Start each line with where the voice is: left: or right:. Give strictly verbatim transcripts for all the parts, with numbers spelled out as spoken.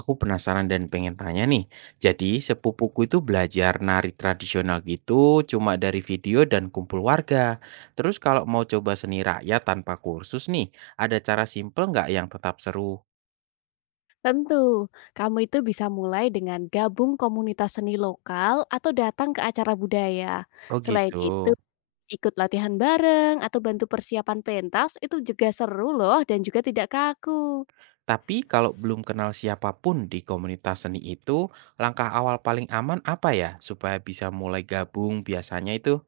right: Aku penasaran dan pengen tanya nih. Jadi sepupuku itu belajar nari tradisional gitu cuma dari video dan kumpul warga. Terus kalau mau coba seni rakyat tanpa kursus nih, ada cara simple nggak yang tetap seru?
left: Tentu, kamu itu bisa mulai dengan gabung komunitas seni lokal atau datang ke acara budaya.
right: Oh
left: Selain
right: gitu.
left: itu, ikut latihan bareng atau bantu persiapan pentas itu juga seru loh dan juga tidak kaku.
right: Tapi kalau belum kenal siapapun di komunitas seni itu, langkah awal paling aman apa ya supaya bisa mulai gabung biasanya itu?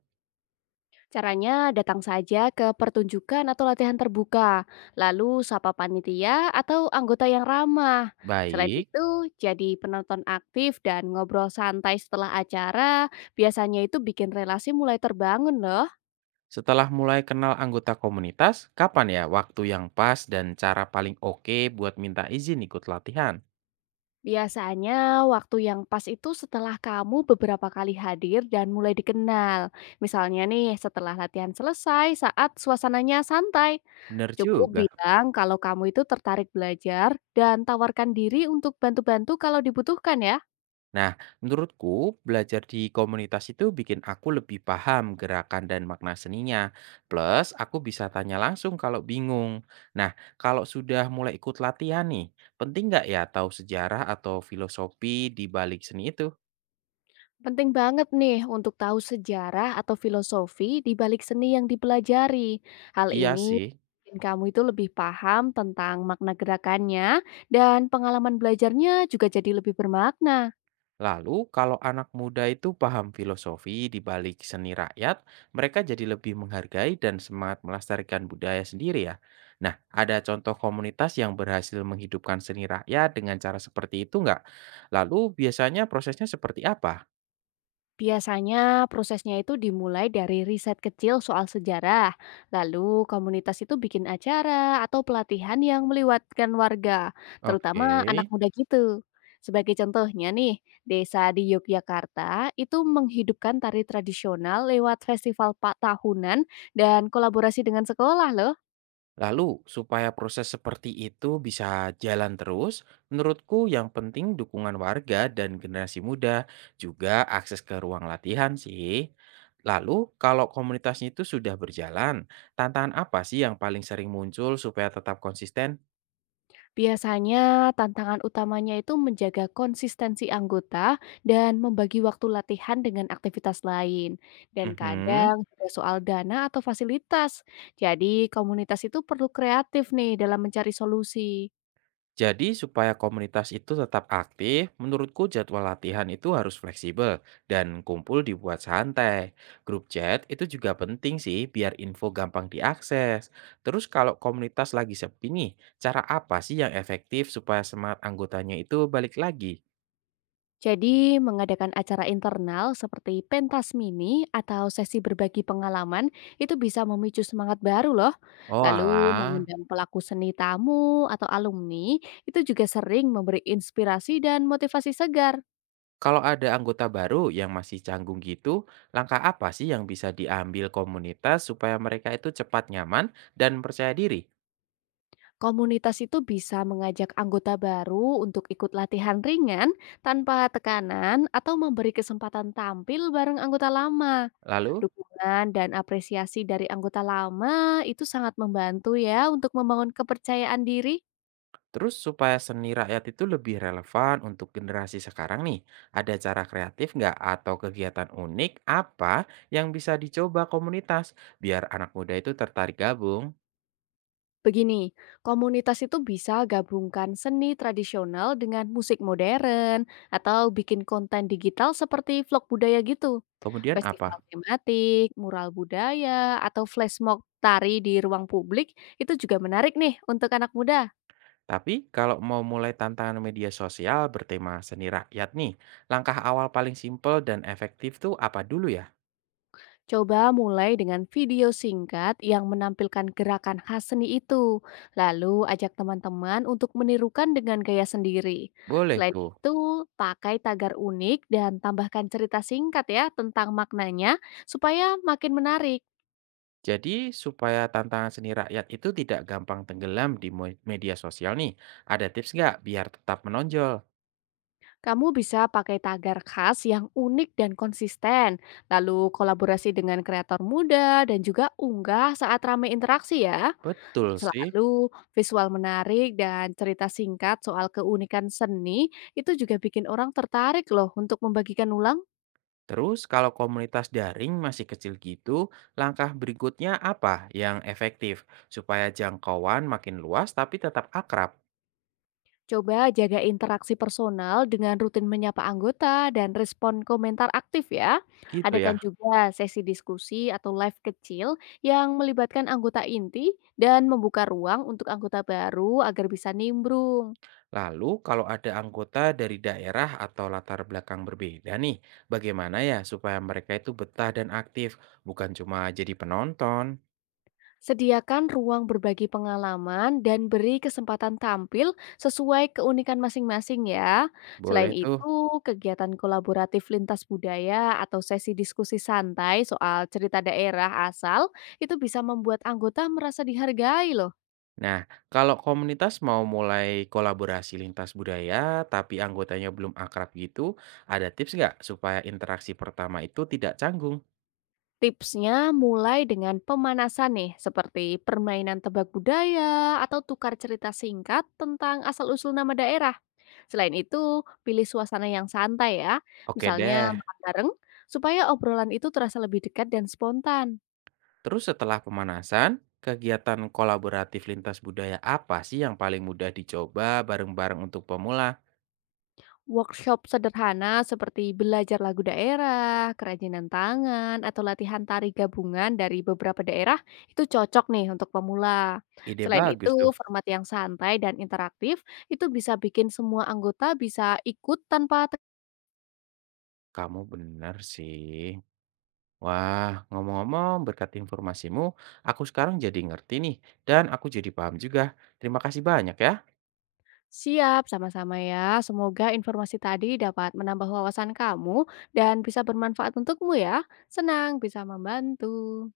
left: Caranya datang saja ke pertunjukan atau latihan terbuka, lalu sapa panitia atau anggota yang ramah. Selain
right: Baik.
left: itu, jadi penonton aktif dan ngobrol santai setelah acara, biasanya itu bikin relasi mulai terbangun loh.
right: Setelah mulai kenal anggota komunitas, kapan ya waktu yang pas dan cara paling oke buat minta izin ikut latihan?
left: Biasanya waktu yang pas itu setelah kamu beberapa kali hadir dan mulai dikenal. Misalnya nih setelah latihan selesai saat suasananya santai.
right: Bener
left: Cukup
right: juga.
left: bilang kalau kamu itu tertarik belajar dan tawarkan diri untuk bantu-bantu kalau dibutuhkan ya.
right: Nah, menurutku belajar di komunitas itu bikin aku lebih paham gerakan dan makna seninya. Plus, aku bisa tanya langsung kalau bingung. Nah, kalau sudah mulai ikut latihan nih, penting nggak ya tahu sejarah atau filosofi di balik seni itu?
left: Penting banget nih untuk tahu sejarah atau filosofi di balik seni yang dipelajari. Hal
right: Iya
left: ini
right: sih.
left: bikin kamu itu lebih paham tentang makna gerakannya dan pengalaman belajarnya juga jadi lebih bermakna.
right: Lalu, kalau anak muda itu paham filosofi di balik seni rakyat, mereka jadi lebih menghargai dan semangat melestarikan budaya sendiri ya. Nah, ada contoh komunitas yang berhasil menghidupkan seni rakyat dengan cara seperti itu nggak? Lalu, biasanya prosesnya seperti apa?
left: Biasanya prosesnya itu dimulai dari riset kecil soal sejarah, lalu komunitas itu bikin acara atau pelatihan yang melibatkan warga,
right: Oke.
left: terutama anak muda gitu. Sebagai contohnya nih, desa di Yogyakarta itu menghidupkan tari tradisional lewat festival pak tahunan dan kolaborasi dengan sekolah loh.
right: Lalu, supaya proses seperti itu bisa jalan terus, menurutku yang penting dukungan warga dan generasi muda, juga akses ke ruang latihan sih. Lalu, kalau komunitasnya itu sudah berjalan, tantangan apa sih yang paling sering muncul supaya tetap konsisten?
left: Biasanya, tantangan utamanya itu menjaga konsistensi anggota dan membagi waktu latihan dengan aktivitas lain, dan
right: Mhm.
left: kadang juga soal dana atau fasilitas. Jadi, komunitas itu perlu kreatif nih dalam mencari solusi.
right: Jadi supaya komunitas itu tetap aktif, menurutku jadwal latihan itu harus fleksibel dan kumpul dibuat santai. Grup chat itu juga penting sih biar info gampang diakses. Terus kalau komunitas lagi sepi nih, cara apa sih yang efektif supaya semangat anggotanya itu balik lagi?
left: Jadi, mengadakan acara internal seperti pentas mini atau sesi berbagi pengalaman itu bisa memicu semangat baru loh.
right: Oh
left: Lalu,
right: alah,
left: mengundang pelaku seni tamu atau alumni itu juga sering memberi inspirasi dan motivasi segar.
right: kalau ada anggota baru yang masih canggung gitu, langkah apa sih yang bisa diambil komunitas supaya mereka itu cepat nyaman dan percaya diri?
left: Komunitas itu bisa mengajak anggota baru untuk ikut latihan ringan tanpa tekanan atau memberi kesempatan tampil bareng anggota lama.
right: Lalu?
left: Dukungan dan apresiasi dari anggota lama itu sangat membantu ya untuk membangun kepercayaan diri.
right: Terus supaya seni rakyat itu lebih relevan untuk generasi sekarang nih, ada cara kreatif nggak atau kegiatan unik apa yang bisa dicoba komunitas biar anak muda itu tertarik gabung?
left: Begini, komunitas itu bisa gabungkan seni tradisional dengan musik modern atau bikin konten digital seperti vlog budaya gitu.
right: Kemudian
left: Festival
right: apa?
left: tematik, mural budaya, atau flashmob tari di ruang publik itu juga menarik nih untuk anak muda.
right: Tapi kalau mau mulai tantangan media sosial bertema seni rakyat nih, langkah awal paling simpel dan efektif tuh apa dulu ya?
left: Coba mulai dengan video singkat yang menampilkan gerakan khas seni itu. Lalu ajak teman-teman untuk menirukan dengan gaya sendiri.
right: Boleh
left: Selain
right: tuh.
left: itu, pakai tagar unik dan tambahkan cerita singkat ya tentang maknanya supaya makin menarik.
right: Jadi supaya tantangan seni rakyat itu tidak gampang tenggelam di mo- media sosial nih, ada tips nggak biar tetap menonjol?
left: Kamu bisa pakai tagar khas yang unik dan konsisten, lalu kolaborasi dengan kreator muda dan juga unggah saat ramai interaksi ya.
right: Betul sih.
left: Selalu visual menarik dan cerita singkat soal keunikan seni itu juga bikin orang tertarik loh untuk membagikan ulang.
right: Terus kalau komunitas daring masih kecil gitu, langkah berikutnya apa yang efektif supaya jangkauan makin luas tapi tetap akrab?
left: Coba jaga interaksi personal dengan rutin menyapa anggota dan respon komentar aktif ya.
right: Gitu ya.
left: Adakan juga sesi diskusi atau live kecil yang melibatkan anggota inti dan membuka ruang untuk anggota baru agar bisa nimbrung.
right: Lalu kalau ada anggota dari daerah atau latar belakang berbeda nih, bagaimana ya supaya mereka itu betah dan aktif, bukan cuma jadi penonton?
left: Sediakan ruang berbagi pengalaman dan beri kesempatan tampil sesuai keunikan masing-masing ya. Selain
right: Boleh tuh.
left: itu, kegiatan kolaboratif lintas budaya atau sesi diskusi santai soal cerita daerah asal itu bisa membuat anggota merasa dihargai loh.
right: Nah, kalau komunitas mau mulai kolaborasi lintas budaya tapi anggotanya belum akrab gitu, ada tips nggak supaya interaksi pertama itu tidak canggung?
left: Tipsnya mulai dengan pemanasan nih, seperti permainan tebak budaya atau tukar cerita singkat tentang asal-usul nama daerah. Selain itu, pilih suasana yang santai ya,
right: Oke
left: misalnya
right: deh.
left: makan bareng, supaya obrolan itu terasa lebih dekat dan spontan.
right: Terus setelah pemanasan, kegiatan kolaboratif lintas budaya apa sih yang paling mudah dicoba bareng-bareng untuk pemula?
left: Workshop sederhana seperti belajar lagu daerah, kerajinan tangan, atau latihan tari gabungan dari beberapa daerah itu cocok nih untuk pemula.
right: Ide
left: Selain itu,
right: bagus tuh.
left: format yang santai dan interaktif itu bisa bikin semua anggota bisa ikut tanpa.
right: Kamu benar sih. Wah, ngomong-ngomong berkat informasimu, aku sekarang jadi ngerti nih dan aku jadi paham juga. Terima kasih banyak ya.
left: Siap, sama-sama ya. Semoga informasi tadi dapat menambah wawasan kamu dan bisa bermanfaat untukmu ya. Senang bisa membantu.